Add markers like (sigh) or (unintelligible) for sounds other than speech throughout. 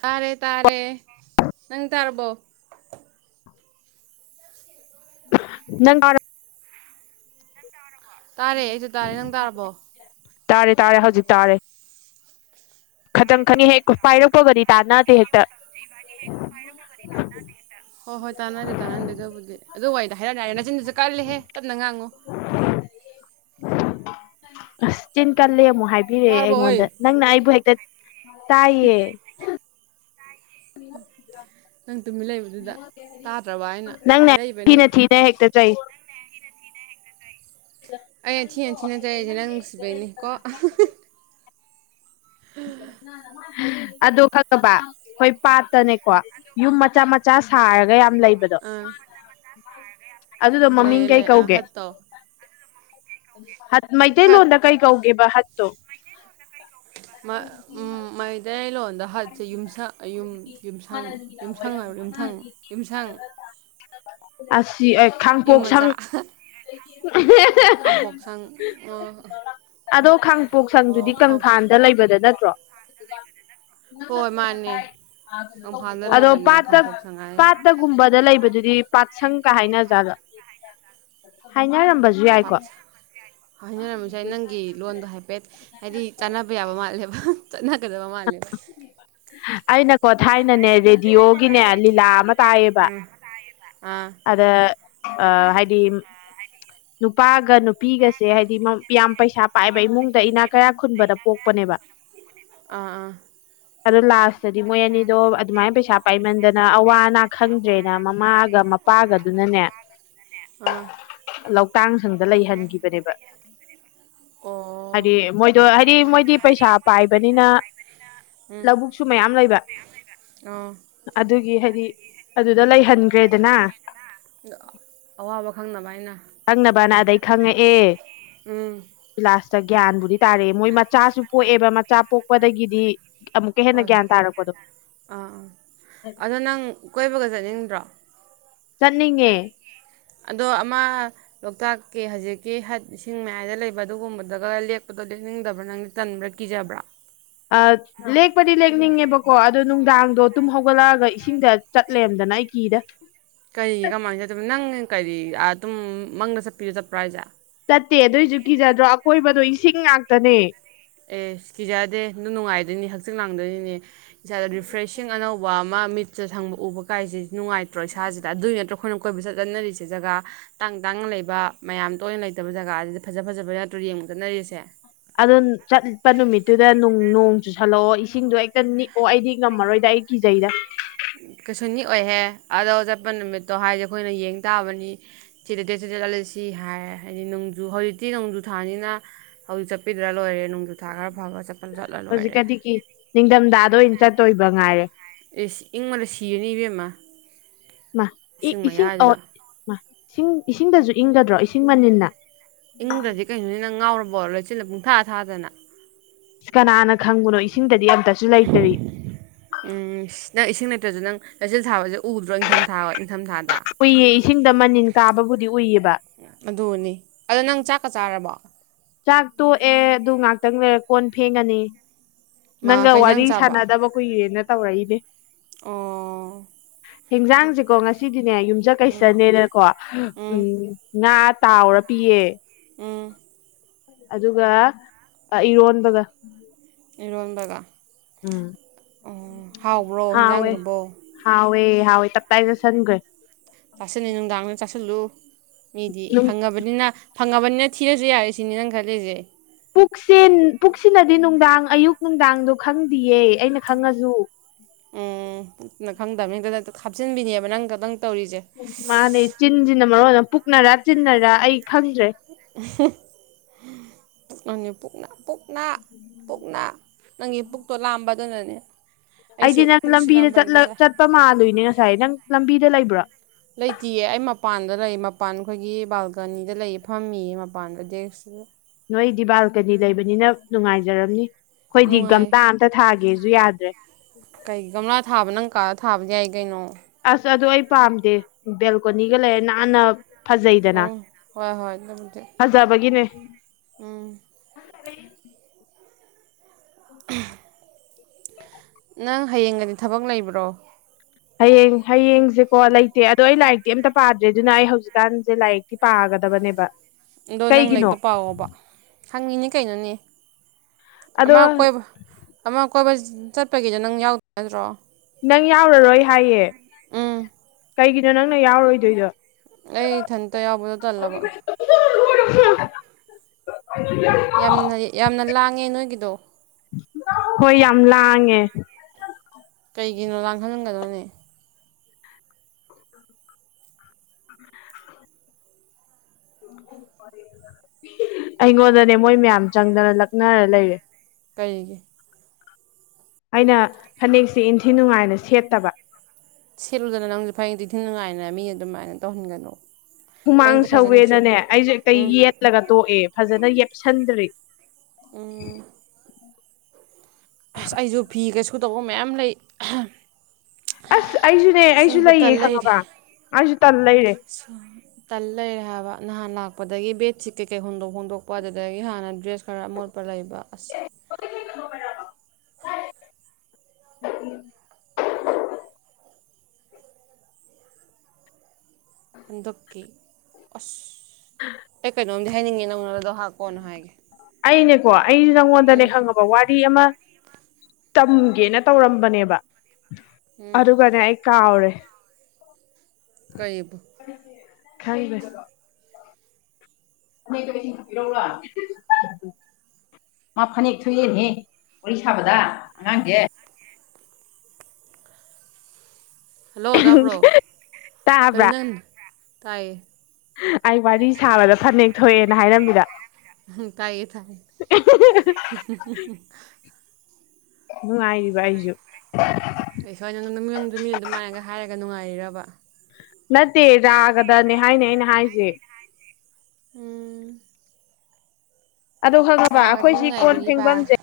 ꯇꯥꯔꯦ ꯇꯥꯔꯦ ꯅꯪ ꯇꯥꯔꯕꯣ (inaudible) (unintelligible) ꯇꯥꯔꯦ ꯑꯩꯖꯨ ꯇꯥꯔꯦ ꯅꯪ ꯇꯥꯔꯕꯣ ꯇꯥꯔꯦ ꯇꯥꯔꯦ ꯍꯧꯖꯤꯛ ꯇꯥꯔꯦ ꯇꯥꯔꯦ ꯈꯇꯪ ꯇꯥꯔꯦ ꯈꯪꯉꯤ ꯍꯦꯛ ꯍꯧꯖꯤꯛ ꯇꯥꯔꯦ ꯈꯇꯪ ꯄꯥꯏꯔꯛꯄꯒꯗꯤ ꯈꯇꯪꯗꯤ ꯇꯥꯟꯅꯗꯦ ꯆꯪꯉꯤ ꯍꯦꯛꯇ ꯃꯇꯝꯖꯦ ꯏꯕꯥꯅꯤ ꯍꯦꯛ ꯄꯥꯏꯔꯛꯄꯒꯗꯤ ꯇꯅ ꯍꯣꯏ ꯍꯣꯏ ꯇꯥꯟꯅꯗꯦ ꯇꯥꯟꯅꯗꯦ ꯑꯗꯨꯕꯨꯗꯤ ꯑꯗꯨ ꯋꯥꯔꯤꯗꯣ ꯍꯥꯏꯔꯛꯑꯅꯨ ꯌꯥꯔꯦ ꯅꯆꯤꯟꯗꯨꯁꯨ ꯀꯥꯜꯂꯦꯍꯦ ꯇꯞꯅ ꯉꯥꯡꯉꯨ ꯑꯁ ꯆꯤꯟ ꯀꯜꯂꯦ ꯑꯃꯨꯛ ꯍꯥꯏ ꯍꯥꯏꯕꯤꯔꯦ ꯇꯥꯔꯕꯣ ꯍꯣꯏ ꯑꯩꯉꯣꯟꯗ ꯅꯪꯅ ꯑꯩꯕꯨ ꯍꯦꯛꯇ ꯇꯥꯏꯌꯦ ꯅꯪ ꯇꯨꯃꯤꯟ ꯂꯩꯕꯗꯨꯗ ꯇꯥꯗ꯭ꯔꯕꯩꯅ ꯍꯥꯏꯔꯛꯏꯕꯅꯤ ꯍꯦꯛ ꯇ ꯆꯩ ꯑꯩꯅ ꯊꯤꯅ ꯊꯤꯅ ꯆꯩꯖꯦ ꯅꯪ ꯅꯨꯡꯁꯤꯕꯩꯅꯤꯀꯣ ꯑꯍ ꯍ ꯑꯗꯣ ꯈꯪꯉꯕ ꯈꯣꯏ ꯄꯥꯠꯇꯅꯦꯀꯣ ꯌꯨꯝ ꯃꯆꯥ ꯃꯆꯥ ꯁꯥꯔꯒ ꯌꯥꯝ ꯂꯩꯕꯗꯣ ꯑꯥ ꯑꯗꯨꯗꯣ ꯃꯃꯤꯡ ꯂꯩꯌꯦ ꯀꯩ ꯂꯩ ꯑꯥ ꯀꯧꯒꯦ ꯍꯠ ꯇꯧ ꯍꯠ ꯍꯠ ꯃꯩꯇꯩꯂꯣꯟꯗ ꯀꯩ ꯀꯧꯒꯦꯕ ꯍꯠꯇꯣ ꯃ ꯃꯩꯇꯩꯂꯣꯟꯗ ꯍꯥꯠ ꯌꯨꯝꯁ ꯌꯨꯝ ꯌꯨꯝꯁꯥꯡ ꯌꯨꯝꯁꯥꯡ ꯌꯨꯝꯊꯪ ꯌꯨꯝꯁꯥꯡ ꯑꯁꯤ ꯑꯦ ꯌꯨꯝ ꯈꯥꯡꯄꯣꯛ ꯁꯪ ꯃꯆꯥ ꯑꯍ ꯍ ꯈꯥꯝꯄꯣꯛꯁꯪ ꯑꯣ ꯑꯗꯣ ꯈꯥꯡꯄꯣꯛ ꯑꯣ ꯁꯪꯗꯨꯗꯤ ꯈꯥꯝ ꯀꯪꯐꯥꯟꯗ ꯂꯩꯕꯗ ꯅꯠꯇ꯭ꯔꯣ ꯍꯣꯏ ꯃꯥꯅꯦ ꯀꯪꯐꯥꯜꯗ ꯑꯗꯣ ꯂꯩꯕꯅꯦ ꯄꯥꯠꯇ ꯀꯥꯡꯄꯣꯛ ꯁꯉꯥꯏ ꯄꯥꯠꯇ ꯒꯨꯝꯕꯗ ꯂꯩꯕꯗꯨꯗꯤ ꯄꯥꯠꯁꯪꯒ ꯍꯥꯏꯅ ꯖꯥꯠꯂꯥ ꯍꯥꯏꯅꯔꯝꯕꯁ ꯄꯥꯠꯁ ꯍꯥꯏꯅꯔꯝꯕꯁꯨ ꯌꯥꯏ ꯅꯪꯒꯤ ꯂꯣꯟꯗꯣ ꯍꯥꯏꯐꯦꯠ ꯍꯥꯏꯗꯤ ꯆꯥꯟꯅꯕ ꯌꯥꯕ ꯃꯥꯜꯂꯦꯕ ꯆꯠꯅꯒꯗꯕ ꯃꯥꯜꯂꯦꯕ ꯑꯩꯅꯀꯣ ꯊꯥꯏꯅꯅꯦ ꯔꯦꯗꯤꯑꯣꯒꯤꯅꯦ ꯂꯤꯂꯥ ꯑꯃ ꯇꯥꯏꯌꯦꯕ ꯑꯝ ꯑꯥ ꯑꯗ ꯍꯥꯏꯗꯤ ꯅꯨꯄꯥꯒ ꯅꯨ ꯄꯤꯒꯁꯦ ꯍꯥꯏꯗꯤ ꯌꯥꯝ ꯄꯩꯁꯥ ꯄꯥꯏꯕ ꯏꯃꯨꯡꯗ ꯏꯅꯥ ꯀꯩꯔꯥꯛ ꯈꯨꯟꯕꯗ ꯄꯣꯛꯄꯅꯦꯕ ꯑꯥ ꯑꯥ ꯑꯗ ꯂꯥꯁ ꯇꯗꯤ ꯃꯣꯏ ꯑꯅꯤꯗꯣ ꯑꯗꯨꯃꯥꯏꯅ ꯄꯩꯁꯥ ꯄꯥꯏꯃꯟꯗꯅ ꯑꯋꯥ ꯑꯅꯥ ꯈꯪꯗ꯭ꯔꯦꯅ ꯃꯃꯥꯒ ꯃꯄꯥꯒꯗꯨꯅꯅꯦ ꯑꯥ ꯂꯧꯇꯥꯡ ꯁꯪꯗ ꯂꯩꯍꯟꯒꯤꯕꯅꯦꯕ ꯑꯣ ꯍꯥꯏꯗꯤ ꯃꯣꯏꯗꯣ ꯍꯥꯏꯗꯤ ꯃꯣꯏꯗꯤ ꯄꯩꯁꯥ ꯄꯥꯏꯕꯅꯤꯅ ꯎꯝ ꯁꯨ ꯃꯌꯥꯝ ꯂꯩꯕ ꯑꯣ ꯑꯗꯨꯒꯤ ꯍꯥꯏꯗꯤ ꯑꯗꯨꯗ ꯂꯩꯍꯟꯒ꯭ꯔꯦꯗꯅ ꯑꯗ ꯑꯋꯥꯕ ꯈꯪꯅꯕ ꯍꯥꯏꯅ ꯅꯪꯅꯕꯅ ꯑꯗꯩ ꯈꯪꯉꯛꯑꯦ ꯎꯝ ꯂꯥꯁꯇ ꯒ꯭ꯌꯥꯟꯕꯨꯗꯤ ꯇꯥꯔꯛꯑꯦ ꯃꯣꯏ ꯃꯆꯥꯁꯨ ꯄꯣꯛꯑꯦꯕ ꯃꯆꯥ ꯄꯣꯛꯄꯗꯒꯤꯗꯤ ꯑꯃꯨꯛꯀ ꯍꯦꯟꯅ ꯍꯣꯏ ꯒ꯭ꯌꯥꯟ ꯍꯣꯏ ꯇꯥꯔꯛꯄꯗꯣ ꯑꯥ ꯑꯥ ꯑꯗꯣ ꯅꯪ ꯀꯣꯏꯕꯒ ꯆꯠꯅꯤꯡꯗ꯭ꯔꯣ ꯆꯠꯅꯤꯡꯉꯦ ꯑꯗꯣ ꯑꯃ ꯂꯣꯛꯇꯥꯛꯀꯤ ꯍꯧꯖꯤꯛꯀꯤ ꯍꯠ ꯏꯁꯤꯡ ꯃꯌꯥꯏꯗ ꯂꯩꯕ ꯑꯗꯨꯒꯨꯝꯕꯗꯒ ꯂꯦꯛꯄꯗꯣ ꯂꯦꯛꯅꯤꯡꯗꯕ꯭ꯔ ꯅꯪ ꯇꯟꯕ꯭ꯔꯥ ꯀꯤꯖꯕ꯭ꯔꯥ ꯑ ꯂꯦꯛꯄꯗꯤ ꯂꯦꯛꯅꯤꯡꯉꯦꯕꯀꯣ ꯑꯗꯣ ꯅꯨꯡꯗꯥꯡꯗꯣ ꯇꯨꯝ ꯍꯧꯒꯠꯂꯛꯑꯒ ꯏꯁꯤꯡꯗ ꯆꯠ ꯂꯩꯔꯝꯗꯅ ꯑꯩ ꯀꯤꯗ ꯀꯔꯤꯒꯤ ꯀꯃꯥꯏꯅ ꯑꯗꯨꯕꯨ ꯅꯪ ꯀꯔꯤ ꯑꯗꯨꯝ ꯃꯪꯗ ꯆꯠꯄꯤꯔꯣ ꯆꯠꯄ꯭ꯔꯥ ꯍꯥꯏꯁꯦ ꯆꯠꯇꯦ ꯑꯗꯨꯑꯣꯏꯁꯨ ꯀꯤꯖꯗ꯭ꯔꯣ ꯑꯀꯣꯏꯕꯗꯣ ꯏꯁꯤꯡ ꯉꯥꯛꯇꯅꯦ ꯑꯦ ꯀꯤꯖꯗꯦ ꯑꯗꯨ ꯅꯨꯡꯉꯥꯏꯗꯣꯏꯅꯤ ꯍꯛꯆꯤꯛ ꯂꯥꯡꯗꯣꯏꯅꯤꯅꯦ ꯏꯁꯥꯗ ꯔꯤꯐ꯭ꯔꯦꯁꯤꯡ ꯑꯅꯧꯕ ꯋꯥ ꯑꯃ ꯃꯤꯠꯇ ꯁꯪꯕ ꯎꯕ ꯀꯥꯏꯁꯤ ꯅꯨꯡꯉꯥꯏꯇ꯭ꯔꯣ ꯏꯁꯥꯁꯤꯗ ꯑꯗꯨꯒꯤ ꯅꯠꯇ꯭ꯔꯣ ꯑꯩꯈꯣꯏꯅ ꯀꯣꯏꯕ ꯆꯠ ꯆꯟꯅꯔꯤꯁꯦ ꯖꯒꯥ ꯇꯥꯡ ꯇꯥꯡꯅ ꯂꯩꯕ ꯃꯌꯥꯝ ꯇꯣꯏꯅ ꯂꯩꯇꯕ ꯖꯒꯥꯁꯤꯗ ꯐꯖ ꯐꯖꯕ ꯅꯠꯇ꯭ꯔꯣ ꯌꯦꯡꯕ ꯆꯠꯅꯔꯤꯁꯦ ꯑꯗꯨ ꯆꯠꯄ ꯅꯨꯃꯤꯠꯇꯨꯗꯅꯨꯡ ꯅꯣꯡ ꯆꯨꯁꯜꯂꯛꯑꯣ ꯏꯁꯤꯡꯗꯣ ꯍꯦꯛꯇ ꯅꯤꯛꯑꯣ ꯑꯩꯗꯤ ꯉꯝꯃꯔꯣꯏꯗ ꯑꯩ ꯀꯤꯖꯩꯗ ꯀꯩꯁꯨ ꯅꯤꯛ ꯑꯣꯏꯍꯦ ꯑꯗꯣ ꯆꯠꯄ ꯅꯨꯃꯤꯠꯇꯣ ꯍꯥꯏꯗꯤ ꯑꯩꯈꯣꯏꯅ ꯌꯦꯡ ꯇꯥꯕꯅꯤ ꯁꯤꯗ ꯗꯦꯠꯁꯤꯗ ꯆꯠꯂꯁꯤ ꯍꯥꯏ ꯍꯥꯏꯗꯤ ꯅꯣꯡꯖꯨ ꯍꯧꯖꯤꯛꯇꯤ ꯅꯣꯡꯖꯨ ꯊꯥꯅꯤꯅ ꯍꯧꯖꯤꯛ ꯆꯠꯄꯤꯗ꯭ꯔ ꯂꯣꯏꯔꯦ ꯅꯣꯡꯖꯨꯊꯥ ꯈꯔ ꯐꯥꯔꯒ ꯆꯠ ꯍꯧꯖꯤꯛꯀꯗꯤꯀꯤ ꯅꯤꯡꯊꯝꯊꯥꯗ ꯑꯣꯏꯅ ꯆꯠꯇꯣꯏꯕ ꯉꯥꯏꯔꯦ ꯏꯁ ꯏꯪꯕꯅꯥ ꯁꯤꯔꯥꯅꯤ ꯏꯕꯦꯝꯃꯥ ꯏꯃꯥ ꯏ ꯏꯁꯤꯡ ꯑꯣ ꯃꯥ ꯏꯁꯤꯡ ꯏꯁꯤꯡꯗꯁꯨ ꯏꯪꯒꯗ꯭ꯔꯣ ꯏꯁꯤꯡ ꯃꯅꯤꯜꯅ ꯏꯪꯗ꯭ꯔꯗꯤ ꯀꯩꯅꯣꯅꯦ ꯅꯪ ꯉꯥꯎꯔꯕꯣ ꯂꯩꯆꯤꯟꯅ ꯄꯨꯡꯊꯥ ꯊꯥꯗꯅ ꯀꯅꯥꯅ ꯈꯪꯕꯅꯣ ꯏꯁꯤꯡꯗꯗꯤ ꯑꯝꯇꯁꯨ ꯂꯩꯇ꯭ꯔꯤ ꯎꯝ ꯅꯪ ꯏꯁꯤꯡ ꯂꯩꯇ꯭ꯔꯁꯨ ꯅꯪ ꯂꯩꯆꯜ ꯊꯥꯕꯁꯦ ꯎꯗ꯭ꯔꯣ ꯏꯪꯊꯝ ꯊꯥꯕ ꯏꯪꯊꯝ ꯊꯥꯗ ꯎꯏꯌꯦ ꯏꯁꯤꯡꯗ ꯃꯅꯤꯟ ꯀꯥꯕꯕꯨꯗꯤ ꯎꯏꯌꯦꯕ ꯑꯗꯨꯅꯤ ꯑꯗꯨ ꯅꯪ ꯆꯥꯛꯀ ꯆꯥꯔꯕꯣ ꯆꯥꯛ ꯇꯣꯛꯑꯦ ꯑꯗꯨ ꯉꯥꯛꯇꯪ ꯂꯩꯔ ꯀꯣꯟ ꯐꯦꯡꯉꯅꯤ ꯃꯥ ꯅꯪꯒ ꯀꯩꯖꯥꯡ ꯋꯥꯔꯤ ꯆꯥꯕ ꯁꯥꯟꯅꯗꯕ ꯀꯨꯏꯔꯦꯅ ꯇꯧꯔꯛꯏꯅꯦ꯫ ꯑꯣ꯫ ꯍꯤꯟꯖꯥꯡꯁꯤꯀꯣ ꯉꯁꯤꯗꯤꯅꯦ ꯎꯝ ꯌꯨꯝꯖꯀꯩꯁꯠꯅꯦꯅꯀꯣ ꯎꯝ ꯉꯥ ꯇꯥꯎꯔ ꯄꯤꯌꯦ꯫ ꯎꯝ ꯑꯗꯨꯒ ꯑ ꯏꯔꯣꯟꯕꯒ꯫ ꯏꯔꯣꯟꯕꯒ ꯎꯝ ꯑꯣ ꯍꯥꯎꯕ꯭ꯔꯣ ꯍꯥꯎꯋꯦ ꯍꯤꯟꯖꯥꯡꯗꯨꯕꯣ꯫ ꯍꯥꯎꯋꯦ ꯍꯥꯎꯋꯦ ꯇꯞ ꯇꯥꯏ ꯆꯥꯁꯟꯒ꯭ꯔꯦ꯫ ꯆꯥꯁꯤꯟꯅꯤ ꯅꯨꯡꯗꯥꯡꯗ ꯆꯥꯁꯤꯜꯂꯨ ꯃꯤꯗꯤ ꯐꯪꯉ ꯕꯅꯤꯅ ꯐꯪꯉꯕꯅꯤꯅ ꯊꯤꯔꯁꯨ ꯌꯥꯔꯦ ꯁꯤꯅꯤ ꯅꯪ ꯈꯜꯂꯤꯁꯦ꯫ ꯄꯨꯛꯁꯦꯟ ꯄꯨꯛꯁꯤꯅꯗꯤ ꯅꯨꯡꯗꯥꯡ ꯑꯌꯨꯛ ꯅꯨꯡꯗꯥꯡꯗꯣ ꯈꯪꯗꯤꯌꯦ ꯑꯩꯅ ꯈꯪꯉꯁꯨ꯫ ꯄꯨꯛꯅ ꯈꯪꯗꯕꯅꯤꯗ ꯗꯗꯛꯇ ꯍꯥꯞꯆꯤꯟꯕꯤꯅꯦꯕ ꯅꯪ ꯈꯛꯇꯪ ꯇꯧꯔꯤꯁꯦ꯫ ꯎ ꯃꯥꯅꯦ ꯆꯤꯟꯁꯤꯅ ꯃꯔꫭꯜ ꯑꯝ ꯄꯨꯛꯅꯔꯥ ꯆꯤꯟꯅꯔꯥ ꯑꯩ ꯈꯪꯗ꯭ꯔꯦ꯫ (unintelligible) ꯄꯨꯛꯅꯅꯦ ꯄꯨꯛꯅꯥ ꯄꯨꯛ ꯅꯥ ꯄꯨꯛꯅꯥ ꯅꯪꯒꯤ ꯄꯨꯛꯇꯣ ꯂꯥꯝꯕ ꯗꯨꯅꯅꯦ꯫ ꯑꯩꯗꯤ ꯅꯪ ꯂꯝꯕꯤꯗ ꯆꯠꯂ ꯆꯠꯄ ꯃꯥꯜꯂꯨꯏꯅꯦ ꯉꯁꯥꯏ ꯅꯪ ꯂꯝꯕꯤꯗ ꯂꯩꯕ꯭ꯔꯣ꯫ ꯂꯩꯇꯤꯌꯦ ꯑꯩ ꯃꯄꯥꯟꯗ ꯂꯩ ꯃꯄꯥꯟ ꯑꯈꯣꯏꯒꯤ ꯕꯥꯜꯀꫭꯅꯤꯗ ꯂꯩꯌꯦ ꯐꯝꯃꯤꯌꯦ ꯃꯄꯥꯟꯗ ꯗꯦꯁꯛ ꯅꯣꯏꯗꯤ ꯕꯥꯜꯀꯅꯤ ꯂꯩꯕꯅꯤꯅ ꯅꯨꯡꯉꯥꯏꯖꯔꯝꯅꯤ꯫ ꯈꫭꯏꯗꯤ ꯒꯝꯇꯥ ꯅꯨꯡꯉꯥꯏ ꯑꯝꯇ ꯊꯥꯒꯦꯁꯨ ꯌꯥꯗ꯭ꯔꯦ꯫ ꯀꯩ ꯒꯝꯂꯥ ꯊꯥꯕ ꯅꯪ ꯀꯥꯗ ꯊꯥꯕꯗꯤ ꯌꯥꯏ ꯀꯩꯅꯣ꯫ ꯑꯁ ꯑꯗꯨ ꯑꯩ ꯄꯥꯝꯗꯦ ꯕꯦꯜꯀꯣꯅꯤꯒ ꯂꯩꯔꯦ ꯅꯥꯟꯅ ꯐꯖꯩꯗꯅ ꯎꯝ ꯍꯣꯏ ꯐꯖꯕꯒꯤꯅꯦ꯫ ꯑꯝ (inaudible) (unintelligible) ꯅꯪ ꯍꯌꯦꯡꯒꯗꯤ ꯊꯕꯛ ꯂꯩꯕ꯭ꯔꯣ꯫ ꯍꯌꯦꯡ ꯍꯌꯦꯡꯁꯦꯀꯣ ꯂꯩꯇꯦ ꯑꯗꯣ ꯑꯩ ꯂꯥꯏꯔꯤꯛꯇꯤ ꯑꯝꯇ ꯄꯥꯗ꯭ꯔꯤ ꯑꯗꯨꯅ ꯑꯩ ꯍꯧꯖꯤꯛꯀꯥꯟꯁꯦ ꯂꯥꯏꯔꯤꯛ ꯇꯤ ꯄꯥꯒꯗꯕꯅꯦꯕ꯫ ꯑꯗꯣ ꯅꯪ ꯀꯩꯒꯤꯅꯣ ꯂꯥꯏꯛꯇꫭ ꯄꯥꯑꫭꯕ ꯍꯪꯉꯤꯅꯦ ꯀꯩꯅꯣꯅꯦ꯫ ꯑꯗꯣ ꯑꯃꯥ ꯀꯣꯏꯕ ꯑꯃ ꯀꯣꯏꯕ ꯆꯠꯄꯒꯤꯗ ꯅꯪ ꯌꯥꯎ ꯗ꯭ꯔꯣ꯫ ꯅꯪ ꯌꯥꯎꯔꯔꯣꯏ ꯍꯥꯏꯌꯦ ꯎꯝ ꯀꯩꯒꯤꯅꯣ ꯅꯪꯅ ꯌꯥꯎꯔꯣꯏꯗꯣꯏꯗꯣ꯫ ꯑꯩ ꯏꯊꯟꯇ ꯌꯥꯎꯕꯗꯣ ꯇꯜꯂꯕ꯫ (unintelligible) (unintelligible) ꯌꯥꯝꯅ ꯌꯥꯝꯅ ꯂꯥꯡꯉꯦ ꯅꯣꯏꯒꯤꯗꯣ꯫ ꯍꯣꯏ ꯌꯥꯝ ꯂꯥꯡꯉꯦ꯫ ꯀꯩꯒꯤꯅꯣ ꯂꯥꯡꯍꯟꯒꯅꯣꯅꯦ꯫ (inaudible) (inaudible) ꯑꯩꯉꯣꯟꯗꯅꯦ ꯃꯣꯏ ꯃꯌꯥꯝ ꯆꯪꯗꯅ ꯂꯛꯅꯔ ꯂꯩꯔꯦ꯫ ꯀꯩꯒꯤ꯫ ꯑꯩꯅ ꯐꯅꯦꯛꯁꯦ ꯏꯟꯊꯤ ꯅꯨꯡꯉꯥꯏꯅ ꯁꯦꯠꯇꯕ꯫ ꯁꯦꯠꯂꯨꯗꯅ ꯅꯪꯁꯨ ꯐꯅꯦꯛ ꯏꯡꯊꯤ ꯅꯨꯡꯉꯥꯏꯅ ꯃꯤ ꯑꯗꯨꯃꯥꯏꯅ ꯇꯧꯍꯟꯒꯅꯨ꯫ ꯍꯨꯃꯥꯡ ꯐꯅꯦꯛꯇꯣ ꯐꯖꯅ ꯁꯦꯠꯂꯨ ꯁꯧꯋꯦꯅꯅꯦ ꯑꯩꯁꯦ ꯍꯦꯛꯇ ꯎꯝ ꯌꯦꯠꯂꯒ ꯇꯣꯛꯑꯦ ꯐꯖꯅ ꯌꯦꯞꯁꯟꯗ꯭ꯔꯤ꯫ ꯎꯝ ꯑꯁ ꯑꯩꯁꯨ ꯐꯤꯒ ꯁꯨꯗꯧꯕ ꯃꯌꯥꯝ ꯂꯩ (unintelligible) ꯑꯁ ꯑꯩꯁꯨꯅꯦ ꯑꯩꯁꯨ ꯁꯨꯕ ꯂꯩꯌꯦ ꯇꯟ ꯈꯪꯉꯕ ꯑꯩꯁꯨ ꯇꯟ ꯂꯩꯔꯦ꯫ (unintelligible) ꯇꯟ ꯂꯩꯔꯦ ꯍꯥꯏꯕ ꯅꯍꯥꯟ ꯂꯥꯛꯄꯗꯒꯤ ꯕꯦꯠꯁꯤꯠ ꯀꯩꯀꯩ ꯍꯣꯡꯗꯣꯛ ꯍꯣꯡꯗꯣꯛꯄ ꯑꯗꯨꯗꯒꯤ ꯍꯥꯟꯅ ꯗ꯭ꯔꯦꯁ ꯈꯔ ꯑꯃꯣ ꯄ ꯂꯩꯕ ꯑꯁ (unintelligible) (inaudible) ꯍꯟꯗꯛꯀꯤ ꯑꯁ ꯑꯩ ꯀꯩꯅꯣꯝꯗꯤ ꯍꯥꯏꯅꯤꯡꯉꯦ ꯅꯪꯉꯣꯟꯗ ꯗꯣ ꯑꯩꯅꯦꯀꯣ ꯑꯩꯖꯨ ꯅꯪꯉꯣꯟꯗꯅꯦ ꯎꯝ ꯈꯪꯉ ꯋꯥꯔꯤ ꯑꯃ ꯇꯝꯒꯦꯅ ꯇꯧꯔꯝꯕꯅꯦꯕ ꯎꯝ ꯑꯗꯨꯒꯅꯦ ꯑꯩ ꯀꯥꯎꯔꯦ ꯀꯩꯕꯨ ꯈꯪꯗꯦ (unintelligible) ꯃꯥ ꯐꯅꯦꯛ ꯊꯣꯛꯑꯦꯅꯦꯍꯦ ꯋꯥꯔꯤ ꯁꯥꯕꯗ ꯑꯉꯥꯡꯖꯦ ꯍꯜꯂꯣ ꯇꯥꯕ꯭ꯔꯣ ꯀꯔꯤ ꯇꯥꯕ꯭ꯔꯥ ꯅꯪ ꯇꯥꯏꯌꯦ ꯑꯩ ꯋꯥꯔꯤ ꯁꯥꯕꯗ ꯐꯅꯦꯛ ꯊꯣꯛꯑꯦꯅ ꯍꯥꯏꯔꯝꯃꯤꯕ ꯇꯥꯏꯌꯦ ꯇꯥꯏ ꯅꯨꯉꯥꯏꯔꯤꯕ ꯑꯩꯖꯨ ꯑꯩ ꯁꯣꯏ ꯑꯅ ꯅ ꯅꯪꯖꯨ ꯃꯤꯗꯨꯃꯥꯏꯒ ꯍꯥꯏꯔꯒ ꯅꯨꯡꯉꯥꯏꯔꯤꯔꯕ ꯅꯠꯇꯦ ꯔꯥꯒꯗꯅꯦ ꯍꯥꯏꯅꯦ ꯑꯩꯅ ꯍꯥꯏꯁꯦ ꯎꯝ ꯑꯗꯨ ꯈꯪꯉꯕ ꯀꯥꯒꯗꯣ ꯑꯈꯣꯏꯁꯤ ꯀꯣꯟ ꯅꯨꯡꯉꯥꯏꯕꯤꯔꯤꯕ ꯐꯦꯡꯕꯝꯖꯦ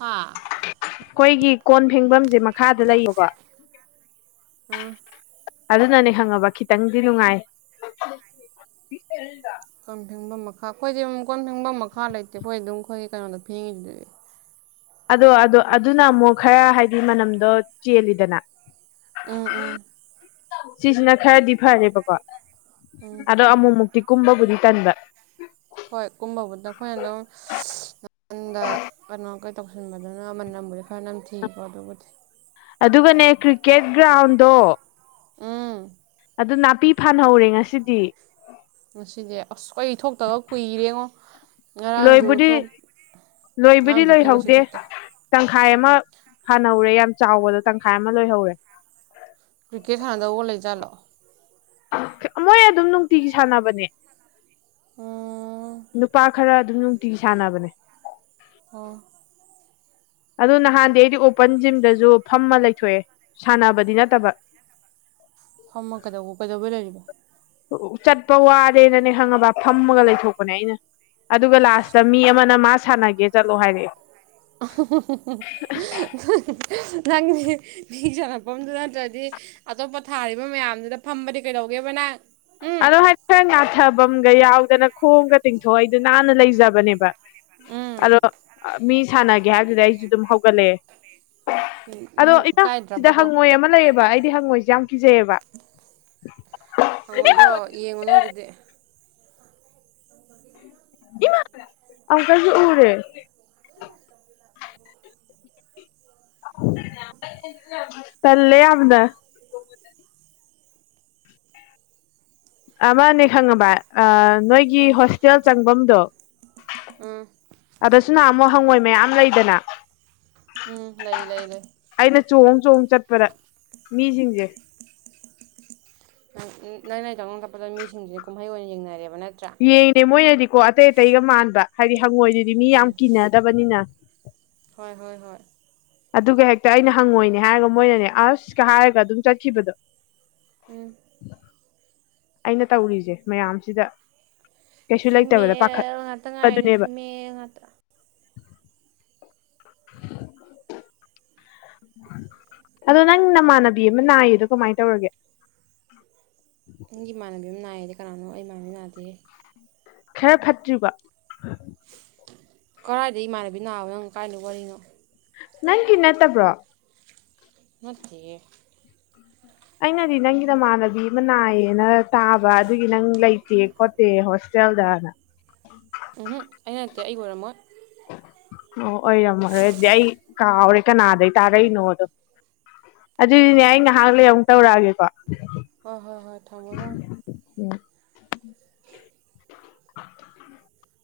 ꯍꯥ ꯑꯈꯣꯏꯒꯤ ꯀꯣꯟ ꯐꯦꯡꯕꯝꯁꯦ ꯃꯈꯥꯗ ꯂꯩꯌꯣꯕ ꯎꯝ ꯑꯗꯨꯅꯅꯦ ꯈꯡꯉꯕ ꯈꯤꯇꯪꯗꯤ ꯅꯨꯡꯉꯥꯏ ꯀꯣꯟ ꯐꯦꯡꯕꯝ ꯃꯈꯥ ꯈꯣꯏꯗꯤ ꯑꯗꯨꯝ ꯀꯣꯟ ꯐꯦꯡꯕ ꯃꯈꯥ ꯂꯩꯇꯦ ꯑꯈꯣꯏ ꯑꯗꯨꯝ ꯑꯈꯣꯏꯒꯤ ꯀꯩꯅꯣꯗ ꯐꯦꯡꯉꯤꯗꯨꯗꯤ ꯑꯗꯣ ꯑꯗꯣ ꯑꯗꯨꯅ ꯃꯨꯛ ꯈꯔ ꯍꯥꯏꯗꯤ ꯃꯅꯝꯗꯣ ꯆꯦꯜꯂꯤꯗꯅ ꯎꯝ ꯎꯝ ꯁꯤꯖꯤꯅ ꯈꯔꯗꯤ ꯐꯔꯦꯕꯀꯣ ꯎꯝ ꯑꯗꯣ ꯑꯃꯨꯛꯃꯨꯛꯇꯤ ꯀꯨꯝꯕꯕꯨꯗꯤ ꯇꯟꯕ ꯍꯣꯏ ꯀꯨꯝꯕꯕꯨꯗ ꯈꯣꯏ (unintelligible) (unintelligible) ꯀꯩꯅꯣ ꯀꯩ ꯇꯧꯁꯤꯟꯕꯗꯨꯅ ꯃꯅꯝꯕꯨꯗꯤ ꯈꯔ ꯅꯝꯊꯤꯀꯣ ꯑꯗꯨꯕꯨꯗꯤ ꯑꯗꯨꯒꯅꯦ ꯀ꯭ꯔꯤꯀꯦꯠ ꯒ꯭ꯔꯥꯎꯟꯗꯣ ꯎꯝ ꯑꯗꯨ ꯅꯥꯄꯤ ꯐꯥꯟꯍꯧꯔꯦ ꯉꯁꯤꯗꯤ ꯉꯁꯤꯗꯤ ꯑꯁ ꯀꯩ ꯊꯣꯛꯇꯕ ꯀꯨꯏꯔꯦꯉꯣ ꯉꯔꯥꯡꯖꯨ ꯂꯣꯏꯕꯨꯗꯤ ꯊꯣꯛ ꯂꯣꯏꯕꯨꯗꯤ ꯉꯔꯥꯡ ꯊꯣꯛꯇꯦ ꯉꯁꯤ ꯂꯣꯏꯍꯧꯗꯦ ꯊꯣꯛꯇꯦ ꯇꯪꯈꯥꯏ ꯑꯃ ꯐꯥꯟꯍꯧꯔꯦ ꯌꯥꯝ ꯆꯥꯎꯕꯗ ꯇꯪꯈꯥꯏ ꯑꯃ ꯂꯣꯏꯍꯧꯔꯦ ꯀ꯭ꯔꯤꯀꯦꯠ ꯁꯟꯅꯗꯧꯕ ꯂꯩ ꯖꯥꯠꯂꯣ ꯃꯣꯏ ꯑꯗꯨꯝ ꯅꯨꯡꯇꯤꯒꯤ ꯁꯥꯟꯅꯕꯅꯦ ꯎꯝ ꯅꯨꯄꯥ ꯈꯔ ꯑꯗꯨꯝ ꯅꯨꯡꯇꯤꯒꯤ ꯁꯥꯟꯅꯕꯅꯦ ꯑꯣ ꯑꯗꯨ ꯅꯍꯥꯟꯗꯤ ꯑꯩꯗꯤ ꯑꯣꯄꯟ ꯖꯤꯝꯗꯖꯨ ꯐꯝꯃ ꯂꯩꯊꯣꯛꯑꯦ ꯁꯥꯟꯅꯕꯗꯤ ꯅꯠꯇꯕ ꯐꯝꯃ ꯀꯩꯗꯧ ꯀꯩꯗꯧꯕꯩ ꯂꯩꯔꯤꯕ ꯆꯠꯄ ꯋꯥꯔꯦꯅꯅꯦ ꯈꯡꯉꯕ ꯐꯝꯃꯒ ꯂꯩꯊꯣꯛꯄꯅꯦ ꯑꯩꯅ ꯑꯗꯨꯒ ꯂꯥꯁꯇ ꯃꯤ ꯑꯃꯅ ꯃꯥ ꯁꯥꯟꯅꯒꯦ ꯆꯠꯂꯣ ꯍꯥꯏꯔꯛꯑꯦ ꯅꯪꯗꯤ ꯃꯤ ꯆꯪꯉꯛꯄꯝꯗꯨ ꯅꯠꯇ꯭ꯔꯗꯤ ꯑꯇꯣꯞꯄ ꯊꯥꯔꯤꯕ ꯃꯌꯥꯝꯗꯨꯗ ꯐꯝꯕꯗꯤ ꯀꯩꯗꯧꯒꯦꯕ ꯅꯪ ꯎꯝ ꯑꯗꯣ ꯍꯥꯏꯐꯦꯠ ꯉꯥꯊꯕꯝꯒ ꯌꯥꯎꯗꯅ ꯈꯣꯡꯒ ꯇꯤꯡꯊꯣꯛꯏꯗꯨ ꯅꯥꯟꯅ ꯂꯩꯖꯕꯅꯦꯕ ꯎꯝ ꯑꯗꯣ ꯑꯥ ꯃꯤ ꯁꯥꯟꯅꯒꯦ ꯍꯥꯏꯕꯗꯨꯗꯤ ꯑꯩꯁꯨ ꯑꯗꯨꯝ ꯍꯧꯒꯠꯂꯛꯑꯦ ꯑꯗꯣ ꯅꯪ ꯏꯃ ꯁꯤꯗ ꯏꯀꯥꯏꯗ꯭ꯔꯕꯗꯣ ꯍꯪꯉꯣꯏ ꯑꯃ ꯂꯩꯌꯦꯕ ꯑꯩꯗꯤ ꯍꯪꯉꯣꯏ ꯌꯥꯝ ꯀꯤꯖꯩꯌꯦꯕ ꯍꯉꯣꯏꯗꯣ ꯌꯦꯡꯉꯨꯅꯣ ꯑꯗꯨꯗꯤ (unintelligible) ꯏꯃꯥ ꯑꯀꯁꯨ ꯎꯔꯦ (inaudible) ꯇꯜꯂꯦ ꯌꯥꯝꯅꯥ ꯑꯃꯅꯦ ꯈꯪꯉꯕ ꯑꯥ ꯅꯣꯏꯒꯤ ꯎꯝ ꯍꯣꯁꯇꯦꯜ ꯆꯪꯕꯝꯗꯣ ꯎꯝ ꯑꯗꯁꯨ ꯅꯍꯥꯃꯣꯛ ꯍꯪꯉꯣꯏ ꯃꯌꯥꯝ ꯂꯩꯗꯅ ꯎꯝ ꯂꯩ ꯂꯩ ꯂꯩ ꯑꯩꯅ ꯆꯣꯡ ꯆꯣꯡ ꯆꯠꯄꯗ ꯃꯤꯁꯤꯡꯖꯦ (unintelligible) ꯀꯛꯄꯗ ꯃꯤꯁꯤꯡꯁꯤ ꯀꯨꯝꯍꯩ ꯑꯣꯏꯅ ꯌꯦꯡꯅꯔꯦꯕ ꯅꯠꯇ꯭ꯔꯥ ꯌꯦꯡꯗꯦ ꯃꯣꯏꯅꯗꯤꯀꯣ ꯑꯇꯩ ꯑꯇꯩꯒ ꯃꯥꯟꯕ ꯍꯥꯏꯗꯤ ꯍꯪꯉꯣꯏꯗꯨꯗꯤ ꯃꯤ ꯎꯝ ꯌꯥꯝ ꯀꯤꯅꯗꯕꯅꯤꯅ ꯍꯣꯏ ꯍꯣꯏ ꯍꯣꯏ ꯑꯗꯨꯒ ꯍꯦꯛꯇ ꯑꯩꯅ ꯍꯪꯉꯣꯏꯅꯦ ꯍꯥꯏꯔꯒ ꯃꯣꯏꯅꯅꯦ ꯑꯁꯀ ꯍꯥꯏꯔꯒ ꯑꯗꯨꯝ ꯆꯠꯈꯤꯕꯗꯣ ꯎꯝ ꯑꯩꯅ ꯇꯧꯔꯤꯖꯦ ꯃꯌꯥꯝꯁꯤꯗ ꯀꯩꯁꯨ ꯂꯩꯇꯕꯗ ꯄꯥꯈꯠꯄꯗꯨꯅꯦꯕ ꯍꯦ ꯉꯥꯇ ꯑꯗꯣ ꯅꯪ ꯅꯃꯥꯟꯅꯕꯤ ꯑꯃ ꯅꯥꯏꯌꯦꯗꯣ ꯀꯃꯥꯏꯟ ꯇꯧꯔꯒꯦ ꯅꯪꯒꯤ ꯏꯃꯥꯟꯅꯕꯤ ꯑꯃ ꯅꯥꯏꯌꯦꯗꯤ ꯀꯅꯥꯅꯣ ꯑꯩꯃꯅꯕꯤ ꯅꯥꯗꯦ ꯈꯔ ꯐꯠꯇ꯭ꯔꯤꯕ ꯀꯔꯥꯏꯗꯩ ꯏꯃꯥꯟꯅꯕꯤ ꯅꯥꯕ ꯅꯪ ꯀꯥꯔꯏꯗꯩ ꯋꯥꯔꯤꯅꯣ ꯅꯪꯒꯤ ꯅꯠꯇꯕ꯭ꯔꯣ ꯅꯠꯇꯦꯌꯦ ꯑꯩꯅꯗꯤ ꯅꯪꯒꯤ ꯅꯃꯥꯟꯅꯕꯤ ꯑꯃ ꯅꯥꯏꯌꯦꯅ ꯇꯥꯕ ꯑꯗꯨꯒꯤ ꯅꯪ ꯂꯩꯇꯦ ꯈꯣꯠꯇꯦ ꯍꯣꯁ ꯇꯦꯜꯗꯅ ꯎꯝꯍꯨꯝ ꯑꯩꯅ ꯅꯠꯇꯦ ꯑꯩ ꯑꯣꯏꯔꯝꯃꯣꯏ ꯑꯣ ꯑꯣꯏꯔꯝꯃꯔꯣꯏ ꯑꯗꯨꯗꯤ ꯑꯩ ꯀꯥꯎꯔꯦ ꯀꯅꯥꯗꯩ ꯇꯥꯔꯛꯏꯅꯣꯗꯣ ꯍꯣꯏ ꯑꯗꯨꯏꯗꯤꯅꯦ ꯑꯩ ꯉꯥꯏꯍꯥꯛ ꯂꯩ ꯑꯃꯨꯛ ꯇꯧꯔꯛꯑꯒꯦꯀꯣ ꯍꯣꯏ ꯍꯣꯏ ꯍꯣꯏ ꯊꯝꯃꯣ ꯊꯝ ꯎꯝ (inaudible)